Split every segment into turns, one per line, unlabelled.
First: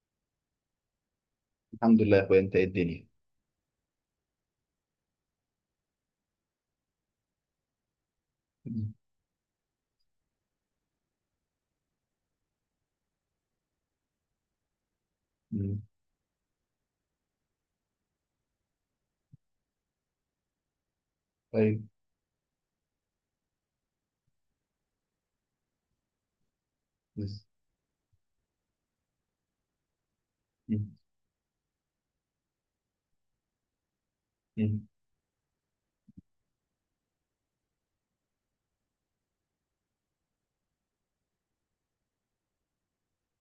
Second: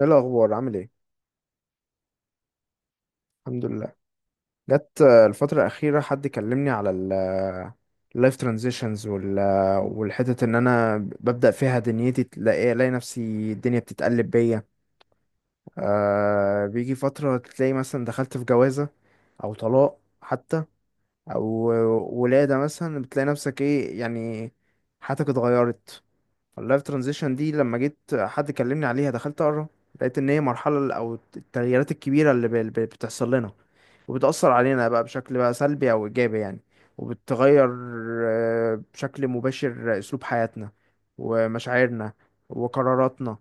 ايه الاخبار؟ عامل ايه؟
الحمد لله يا اخويا، انت ايه الدنيا؟
الحمد لله. جت الفتره الاخيره حد كلمني على اللايف
مم.
ترانزيشنز وال والحتت ان انا ببدا فيها دنيتي الاقي نفسي، الدنيا بتتقلب بيا.
مم.
بيجي فتره تلاقي مثلا دخلت في جوازه او طلاق حتى او
طيب.
ولاده مثلا، بتلاقي نفسك ايه يعني، حياتك اتغيرت. اللايف ترانزيشن
بس.
دي لما جيت حد كلمني عليها دخلت اقرا، لقيت ان هي مرحله
مم.
او التغييرات الكبيره اللي بتحصل لنا وبتاثر
مم.
علينا بقى بشكل بقى سلبي او ايجابي يعني، وبتغير بشكل مباشر اسلوب حياتنا ومشاعرنا وقراراتنا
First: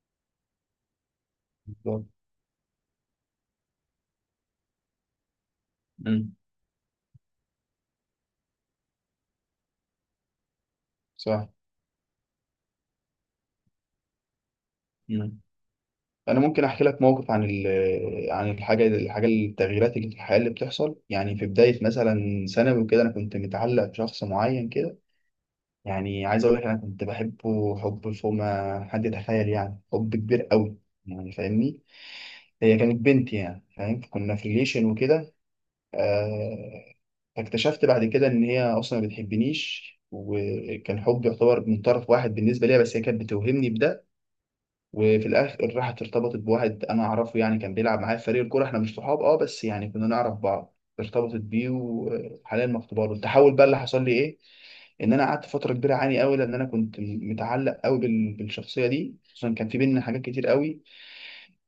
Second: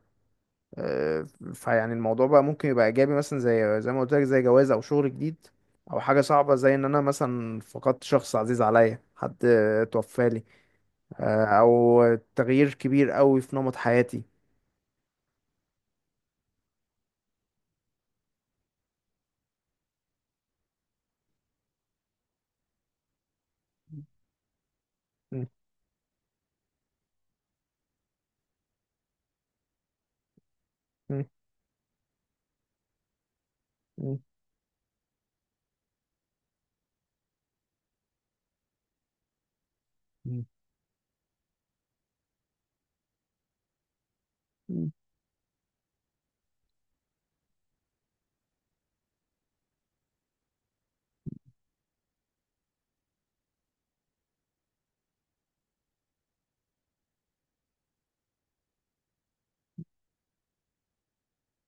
آه، فيعني
بالظبط.
الموضوع بقى ممكن يبقى ايجابي، مثلا زي ما قلت لك، زي جواز او شغل جديد، او حاجه
مم.
صعبه زي ان انا مثلا فقدت شخص عزيز عليا، حد توفى لي آه،،
صح.
او تغيير كبير قوي في نمط حياتي.
مم. انا ممكن احكي لك موقف عن عن الحاجه الحاجه التغييرات اللي في الحياه اللي بتحصل. يعني في بدايه مثلا ثانوي وكده، انا كنت متعلق بشخص معين كده.
مم.
يعني عايز اقول لك، انا كنت بحبه حب فوق ما حد يتخيل، يعني حب كبير قوي،
مم.
يعني فاهمني. هي كانت بنت، يعني فاهم،
مم.
كنا في ريليشن وكده. آه، فاكتشفت بعد كده ان هي اصلا ما بتحبنيش،
مم.
وكان حب يعتبر من طرف واحد بالنسبه ليها، بس هي كانت بتوهمني بده.
مم.
وفي الاخر راحت ارتبطت بواحد انا اعرفه، يعني كان بيلعب معايا في فريق الكوره. احنا مش صحاب، اه بس يعني كنا نعرف بعض. ارتبطت بيه وحاليا مخطوبه له. التحول بقى اللي حصل لي ايه؟ ان انا قعدت فتره كبيره اعاني قوي، لان انا كنت متعلق قوي بالشخصيه دي، خصوصا كان في بينا حاجات كتير قوي.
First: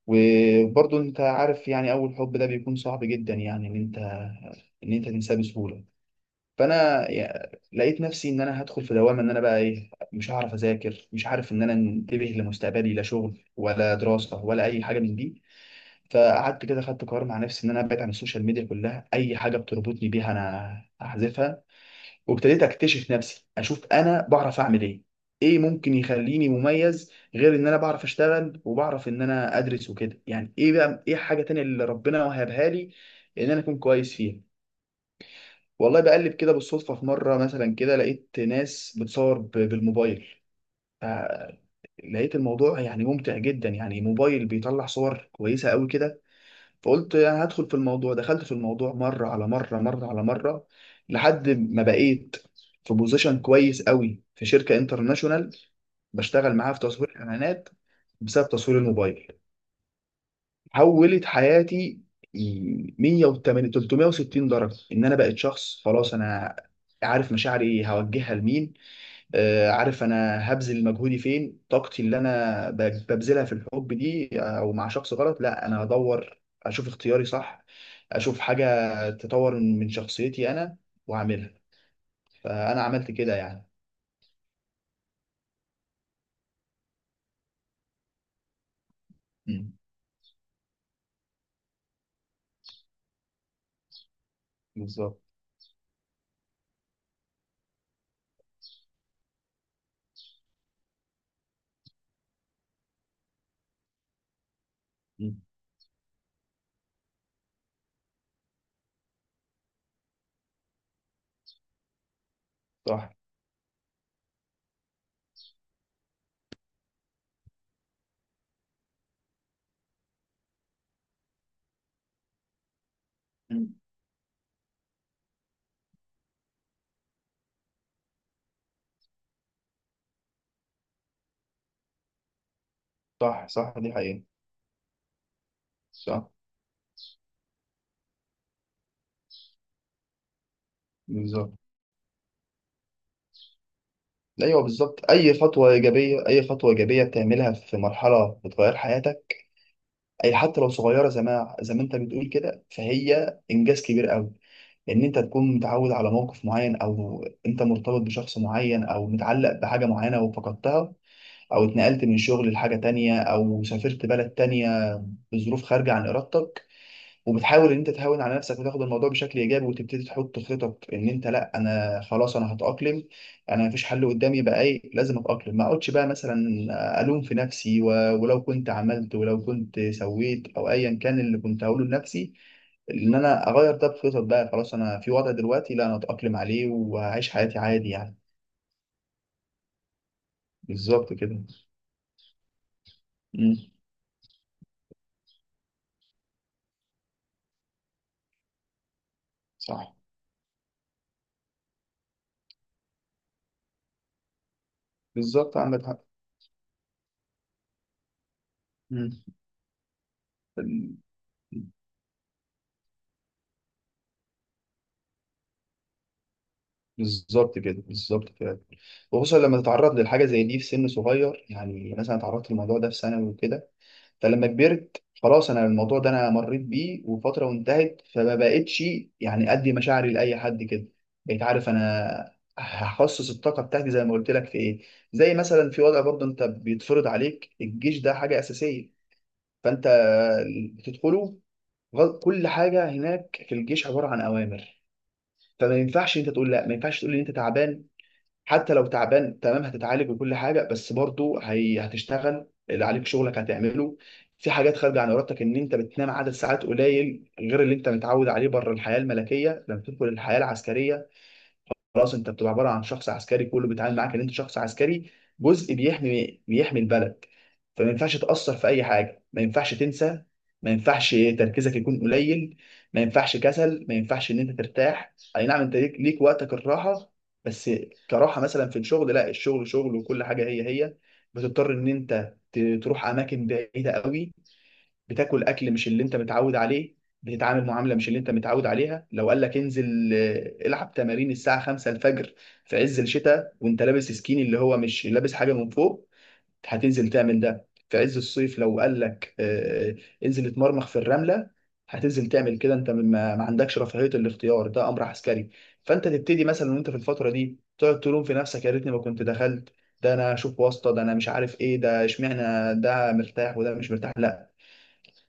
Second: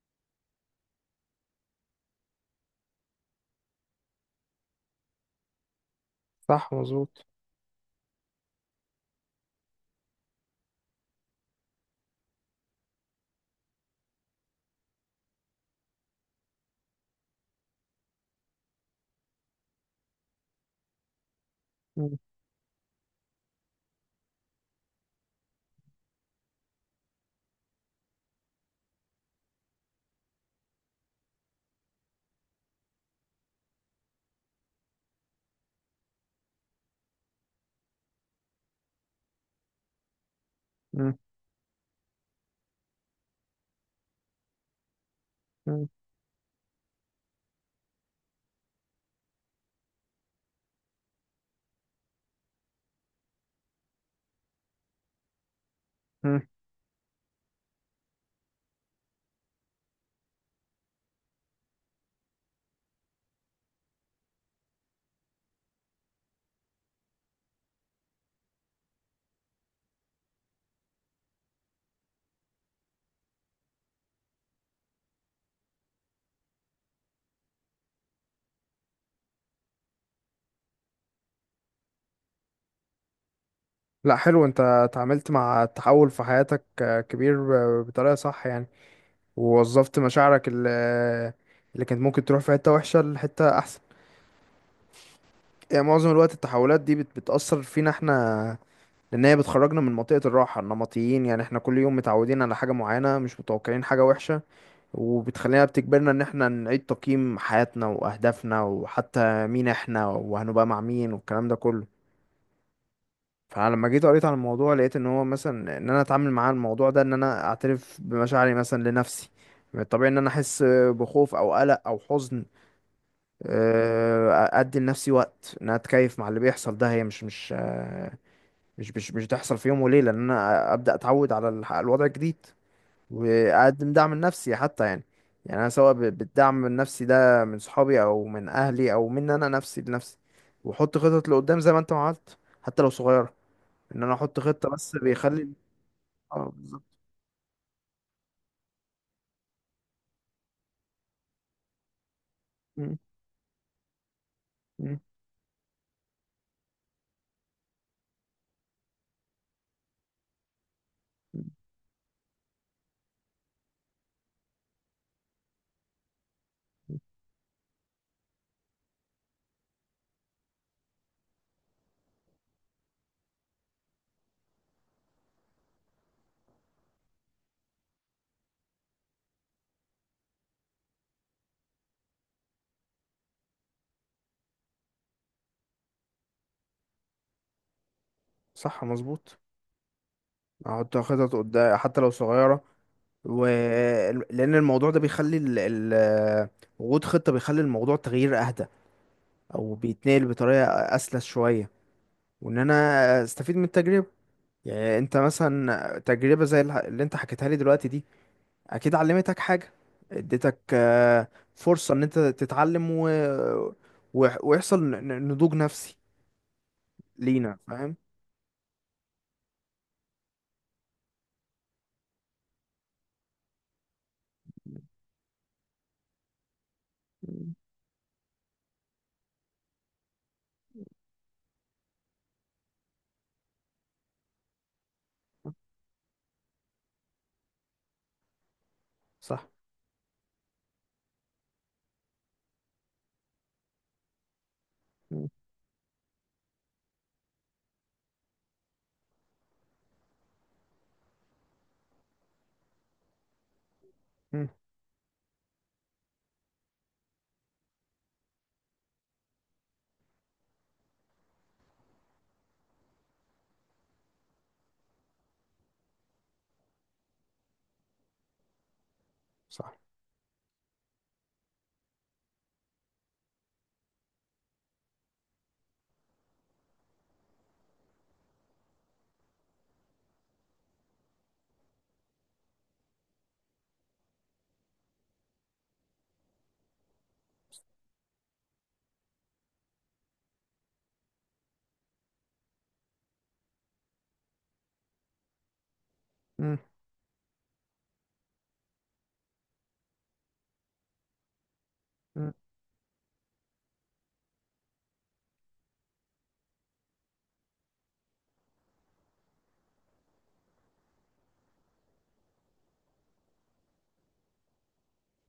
وبرضه انت عارف يعني اول حب ده بيكون صعب جدا، يعني ان انت ان انت تنساه بسهوله.
صح
فانا
مظبوط.
لقيت نفسي ان انا هدخل في دوامه، ان انا بقى ايه، مش هعرف اذاكر، مش عارف ان انا انتبه لمستقبلي، لا شغل ولا دراسه ولا اي حاجه من دي. فقعدت كده، خدت قرار مع نفسي ان انا ابعد عن السوشيال ميديا كلها، اي حاجه بتربطني بيها انا هحذفها.
مم.
وابتديت اكتشف نفسي، اشوف انا بعرف اعمل ايه، ايه ممكن يخليني مميز غير ان انا بعرف اشتغل وبعرف ان انا ادرس وكده. يعني ايه بقى، ايه حاجه تانية اللي ربنا وهبها لي ان انا اكون كويس فيها. والله بقلب كده بالصدفة في مرة مثلا كده، لقيت ناس بتصور بالموبايل. ف-
مم.
لقيت الموضوع يعني ممتع جدا، يعني موبايل بيطلع صور كويسة
مم.
قوي كده. فقلت انا هدخل في الموضوع. دخلت في الموضوع، مرة على مرة، لحد ما بقيت في بوزيشن كويس قوي في شركة انترناشونال،
مم.
بشتغل معاها في تصوير اعلانات بسبب تصوير الموبايل. حولت حياتي 180 360 درجه، ان انا بقيت شخص خلاص انا عارف مشاعري هوجهها لمين. عارف انا هبذل مجهودي فين، طاقتي اللي انا ببذلها في الحب دي او مع شخص غلط، لا انا هدور اشوف اختياري صح، اشوف حاجه تطور من شخصيتي انا واعملها. فانا عملت كده يعني.
لا حلو، انت اتعاملت مع التحول في حياتك، كبير، بطريقة صح يعني،
مم.
ووظفت مشاعرك اللي كانت ممكن تروح في حتة وحشة لحتة احسن.
بالظبط.
يعني معظم الوقت التحولات دي بتأثر فينا احنا، لان هي بتخرجنا من منطقة الراحة، النمطيين يعني احنا كل يوم متعودين على حاجة معينة، مش متوقعين حاجة وحشة،
مم.
وبتخلينا بتجبرنا ان احنا نعيد تقييم حياتنا واهدافنا، وحتى مين احنا وهنبقى مع مين والكلام ده كله.
صح.
فانا لما جيت قريت عن الموضوع، لقيت ان هو مثلا ان انا اتعامل مع الموضوع ده، ان انا اعترف بمشاعري مثلا لنفسي. من الطبيعي ان انا احس بخوف او قلق او حزن.
مم.
ادي لنفسي وقت ان انا اتكيف مع اللي بيحصل ده، هي مش مش آه، مش مش مش تحصل في يوم وليله، ان انا ابدا اتعود على الوضع الجديد،
صح، صح،
واقدم
دي
دعم
حقيقة.
نفسي حتى يعني. يعني انا سواء
صح.
بالدعم النفسي ده من صحابي، او من اهلي، او من انا نفسي لنفسي، واحط خطط
بالظبط.
لقدام زي ما انت ما عملت، حتى لو صغيره، ان انا احط
ايوه
خطه بس
بالظبط، اي
بيخلي.
خطوه ايجابيه، اي
اه
خطوه
بالظبط.
ايجابيه بتعملها في مرحله بتغير حياتك، اي حتى لو صغيره، زي ما انت بتقول كده،
م-
فهي انجاز كبير قوي.
م-
لان انت تكون متعود على موقف معين، او انت مرتبط بشخص معين، او متعلق بحاجه معينه وفقدتها،
م.
او اتنقلت من شغل لحاجه تانية، او سافرت بلد تانية بظروف خارجه عن ارادتك. وبتحاول ان انت تهون على نفسك وتاخد الموضوع بشكل ايجابي، وتبتدي تحط خطط ان انت، لا انا خلاص انا هتاقلم، انا مفيش حل قدامي بقى ايه، لازم اتاقلم. ما اقعدش بقى مثلا الوم في نفسي، و... ولو كنت عملت، ولو كنت سويت، او ايا كان اللي كنت هقوله لنفسي ان انا اغير ده. بخطط بقى، خلاص انا في وضع دلوقتي، لا انا اتاقلم عليه وهعيش حياتي عادي يعني.
صح مظبوط. احط
بالظبط
خطط
كده.
قدام حتى لو صغيره و...
امم.
لان الموضوع ده بيخلي وجود خطه بيخلي الموضوع تغيير اهدى، او
صح.
بيتنقل بطريقه اسلس شويه، وان انا استفيد من التجربه. يعني انت
بالظبط عندك
مثلا،
حق.
تجربة زي اللي انت حكيتها لي دلوقتي دي، اكيد علمتك حاجة، اديتك
مم.
فرصة ان انت تتعلم ويحصل نضوج نفسي لينا،
بالظبط كده،
فاهم.
بالظبط فعلا. وخصوصا لما تتعرض للحاجه زي دي في سن صغير، يعني مثلا اتعرضت للموضوع ده في ثانوي وكده. فلما كبرت خلاص، انا الموضوع ده انا مريت بيه وفتره
مم.
وانتهت، فما بقتش يعني ادي مشاعري لاي حد كده. بقيت عارف انا هخصص الطاقه بتاعتي زي ما قلت لك في ايه. زي مثلا في وضع برضه، انت بيتفرض عليك الجيش، ده حاجه اساسيه.
صح.
فانت بتدخله، كل حاجه هناك في الجيش عباره عن اوامر.
مم.
فما ينفعش انت تقول لا، ما ينفعش تقول ان انت تعبان. حتى لو تعبان تمام، هتتعالج وكل حاجه، بس برضو هي هتشتغل، اللي عليك شغلك هتعمله.
مم.
في حاجات خارجه عن ارادتك، ان انت بتنام عدد ساعات قليل غير اللي انت متعود عليه بره الحياه الملكيه. لما تدخل الحياه العسكريه، خلاص انت بتبقى عباره عن شخص عسكري، كله بيتعامل معاك ان انت شخص عسكري، جزء بيحمي البلد. فما ينفعش تاثر في اي حاجه، ما ينفعش
صح.
تنسى، ما ينفعش تركيزك يكون قليل، ما ينفعش كسل، ما ينفعش ان انت ترتاح. اي نعم انت ليك وقتك الراحه، بس كراحه مثلا في الشغل، لا، الشغل شغل، وكل حاجه هي هي. بتضطر ان انت تروح اماكن بعيده قوي، بتاكل اكل مش اللي انت متعود عليه، بتتعامل معامله مش اللي انت متعود عليها. لو قال لك انزل، العب تمارين الساعه 5 الفجر في عز الشتاء، وانت لابس سكيني اللي هو مش لابس حاجه من فوق،
مم.
هتنزل تعمل ده. في عز الصيف لو قال لك، انزل اتمرمخ في الرمله، هتنزل
مم.
تعمل كده. انت ما عندكش رفاهيه الاختيار، ده امر عسكري. فانت تبتدي مثلا وانت في الفتره دي تقعد تلوم في نفسك، يا ريتني ما كنت دخلت، ده انا اشوف واسطه، ده انا مش عارف ايه، ده اشمعنى ده مرتاح وده مش مرتاح. لا،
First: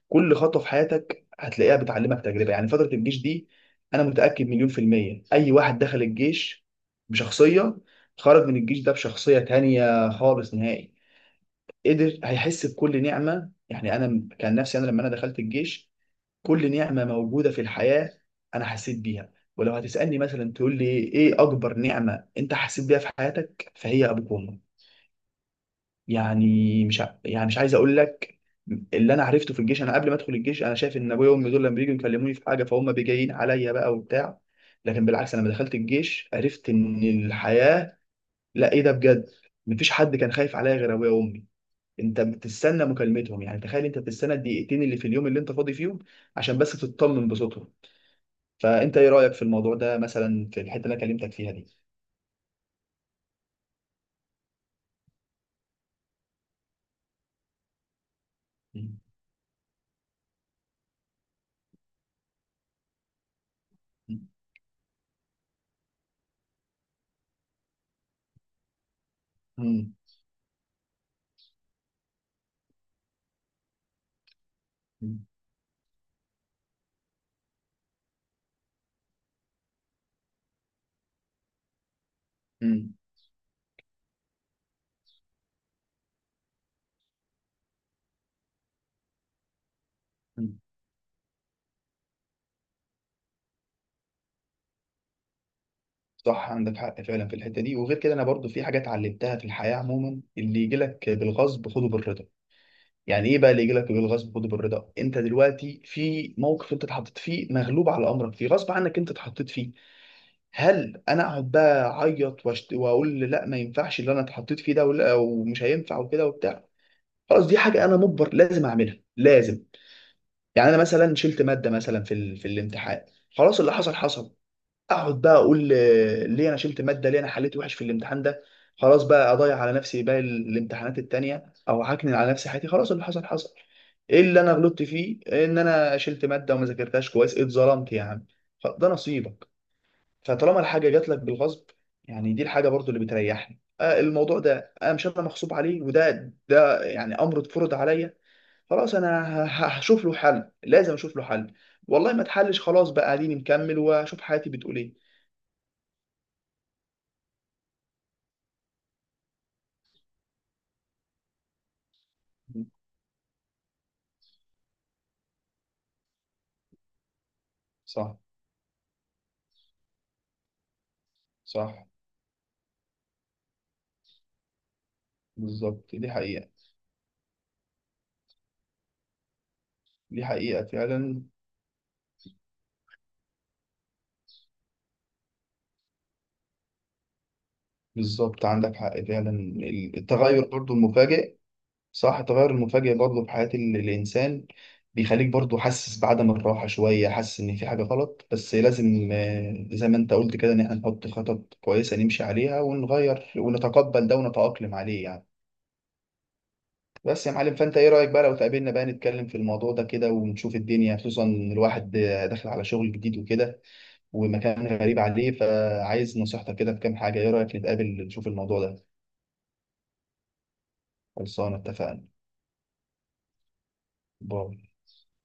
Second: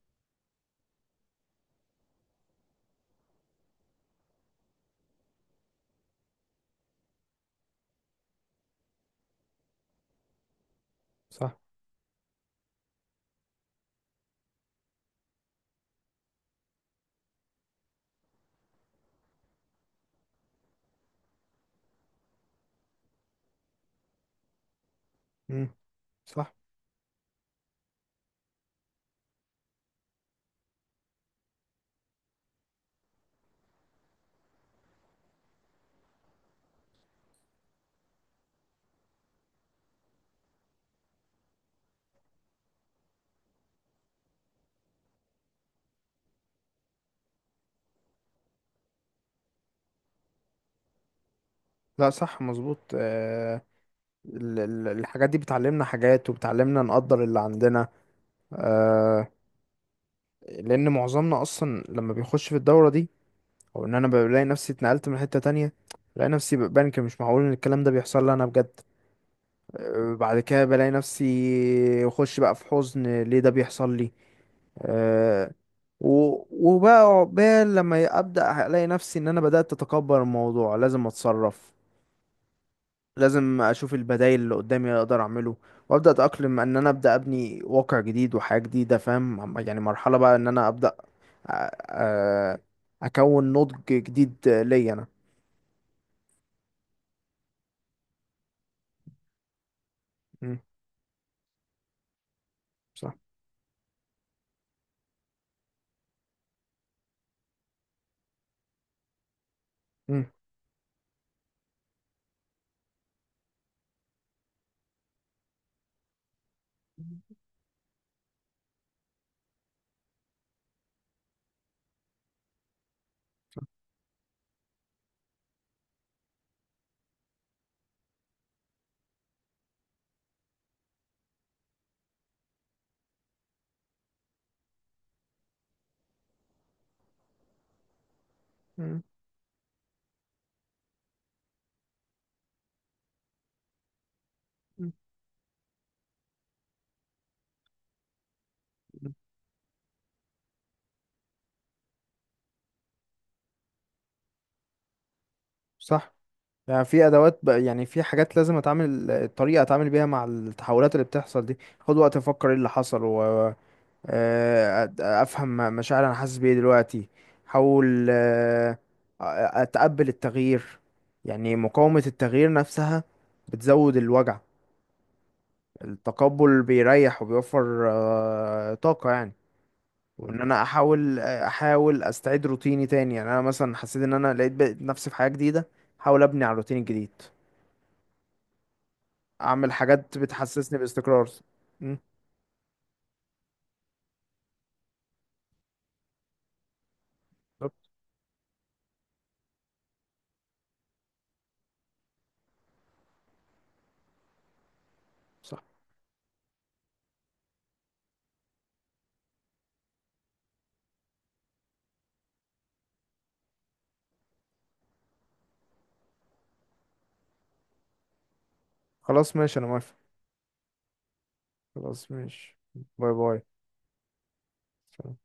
كل خطوه في حياتك هتلاقيها بتعلمك تجربه. يعني فتره الجيش دي، انا متاكد مليون في الميه اي واحد دخل الجيش بشخصيه، خرج من الجيش ده بشخصيه تانية خالص نهائي.
صح.
قدر هيحس بكل نعمه. يعني انا كان نفسي انا لما انا دخلت الجيش، كل نعمه موجوده في الحياه انا حسيت بيها. ولو هتسالني مثلا تقول لي ايه اكبر نعمه انت حسيت بيها في حياتك، فهي ابوك وامك.
مم. صح.
يعني مش ع- يعني مش عايز اقول لك، اللي انا عرفته في الجيش، انا قبل ما ادخل الجيش انا شايف ان ابويا وامي دول لما بييجوا يكلموني في حاجه فهم بيجيين عليا بقى وبتاع. لكن بالعكس، انا لما دخلت الجيش عرفت ان الحياه لا، ايه ده بجد، مفيش حد كان خايف عليا غير ابويا وامي. انت بتستنى مكالمتهم، يعني تخيل، انت بتستنى الدقيقتين اللي في اليوم اللي انت فاضي فيهم عشان بس تطمن بصوتهم. فانت ايه رايك في الموضوع ده مثلا، في الحته اللي انا كلمتك فيها دي؟
لا صح مظبوط. الحاجات دي بتعلمنا حاجات، وبتعلمنا نقدر اللي عندنا.
م-
آه، لأن معظمنا أصلا لما بيخش في الدورة دي، او ان انا
م-
بلاقي نفسي اتنقلت من حتة تانية، بلاقي نفسي، بنك، مش معقول ان الكلام ده بيحصل لي انا بجد. بعد كده بلاقي نفسي اخش بقى في حزن، ليه ده بيحصل لي؟
م-
أه، و- وبقى عقبال لما ابدا الاقي نفسي ان انا بدات اتكبر، الموضوع لازم اتصرف،
م-
لازم اشوف البدائل اللي قدامي اللي اقدر اعمله، وابدا اتاقلم، ان انا ابدا ابني واقع جديد وحياه جديده، فاهم، عم- يعني مرحله بقى ان
م-
انا ابدا أ- أ- اكون نضج جديد ليا انا.
صح عندك حق فعلا في الحته دي. وغير كده، انا برضو في حاجه اتعلمتها في الحياه عموما: اللي يجي لك بالغصب خده بالرضا.
صح.
يعني ايه بقى اللي يجي لك بالغصب خده بالرضا؟ انت دلوقتي في موقف انت اتحطيت فيه، مغلوب على امرك فيه، غصب عنك انت اتحطيت فيه.
مم.
هل انا اقعد بقى اعيط واقول لا ما ينفعش اللي انا اتحطيت فيه ده، ولا ومش هينفع وكده وبتاع؟ خلاص دي حاجه انا مجبر لازم اعملها لازم. يعني انا مثلا شلت ماده مثلا في في الامتحان، خلاص اللي حصل حصل. اقعد بقى اقول ليه انا شلت ماده، ليه انا حليت وحش في الامتحان ده، خلاص بقى اضيع على نفسي باقي الامتحانات التانية، او هكنن على نفسي حياتي؟ خلاص، اللي حصل حصل. ايه اللي انا غلطت فيه ان انا شلت ماده وما ذاكرتهاش كويس؟ اتظلمت يا عم، ده
مم.
نصيبك. فطالما الحاجه جات لك بالغصب، يعني دي الحاجه برضو اللي بتريحني، الموضوع ده
مم.
انا مش، انا مغصوب عليه، وده يعني امر اتفرض عليا. خلاص انا
مم.
هشوف له حل، لازم اشوف له حل. والله ما اتحلش، خلاص بقى قاعدين نكمل واشوف حياتي بتقول ايه.
صح. يعني في ادوات بقى، يعني في حاجات لازم اتعامل الطريقه اتعامل بيها مع التحولات اللي بتحصل دي. خد وقت افكر ايه اللي حصل، و افهم مشاعر انا حاسس بيه دلوقتي، احاول
صح.
آه،، اتقبل التغيير. يعني
صح.
مقاومه التغيير نفسها بتزود الوجع،
بالظبط. دي حقيقة.
التقبل بيريح وبيوفر طاقه يعني.
دي
وان انا
حقيقة
احاول
فعلا.
احاول استعيد روتيني تاني. يعني انا مثلا حسيت ان انا لقيت بقيت نفسي في حاجة جديدة، احاول ابني على الروتين الجديد،
بالظبط عندك حق فعلا.
اعمل حاجات
التغير برضو
بتحسسني باستقرار.
المفاجئ.
مم.
صح، التغير المفاجئ برضو في حياة الإنسان بيخليك برضو حاسس بعدم الراحة شوية، حاسس إن في
بالظبط.
حاجة غلط، بس لازم، زي ما أنت قلت كده، إن إحنا نحط خطط كويسة نمشي عليها، ونغير، ونتقبل ده، ونتأقلم عليه يعني.
صح.
بس يا معلم، فأنت إيه رأيك بقى لو تقابلنا بقى نتكلم في الموضوع ده كده ونشوف الدنيا، خصوصا إن الواحد، داخل على شغل جديد وكده، ومكان غريب عليه، فعايز نصيحتك كده في كام حاجة. إيه رأيك نتقابل نشوف الموضوع ده؟
خلاص ماشي، انا موافق.
خلصانة، اتفقنا.
خلاص ماشي. باي باي.
باي.
سلام.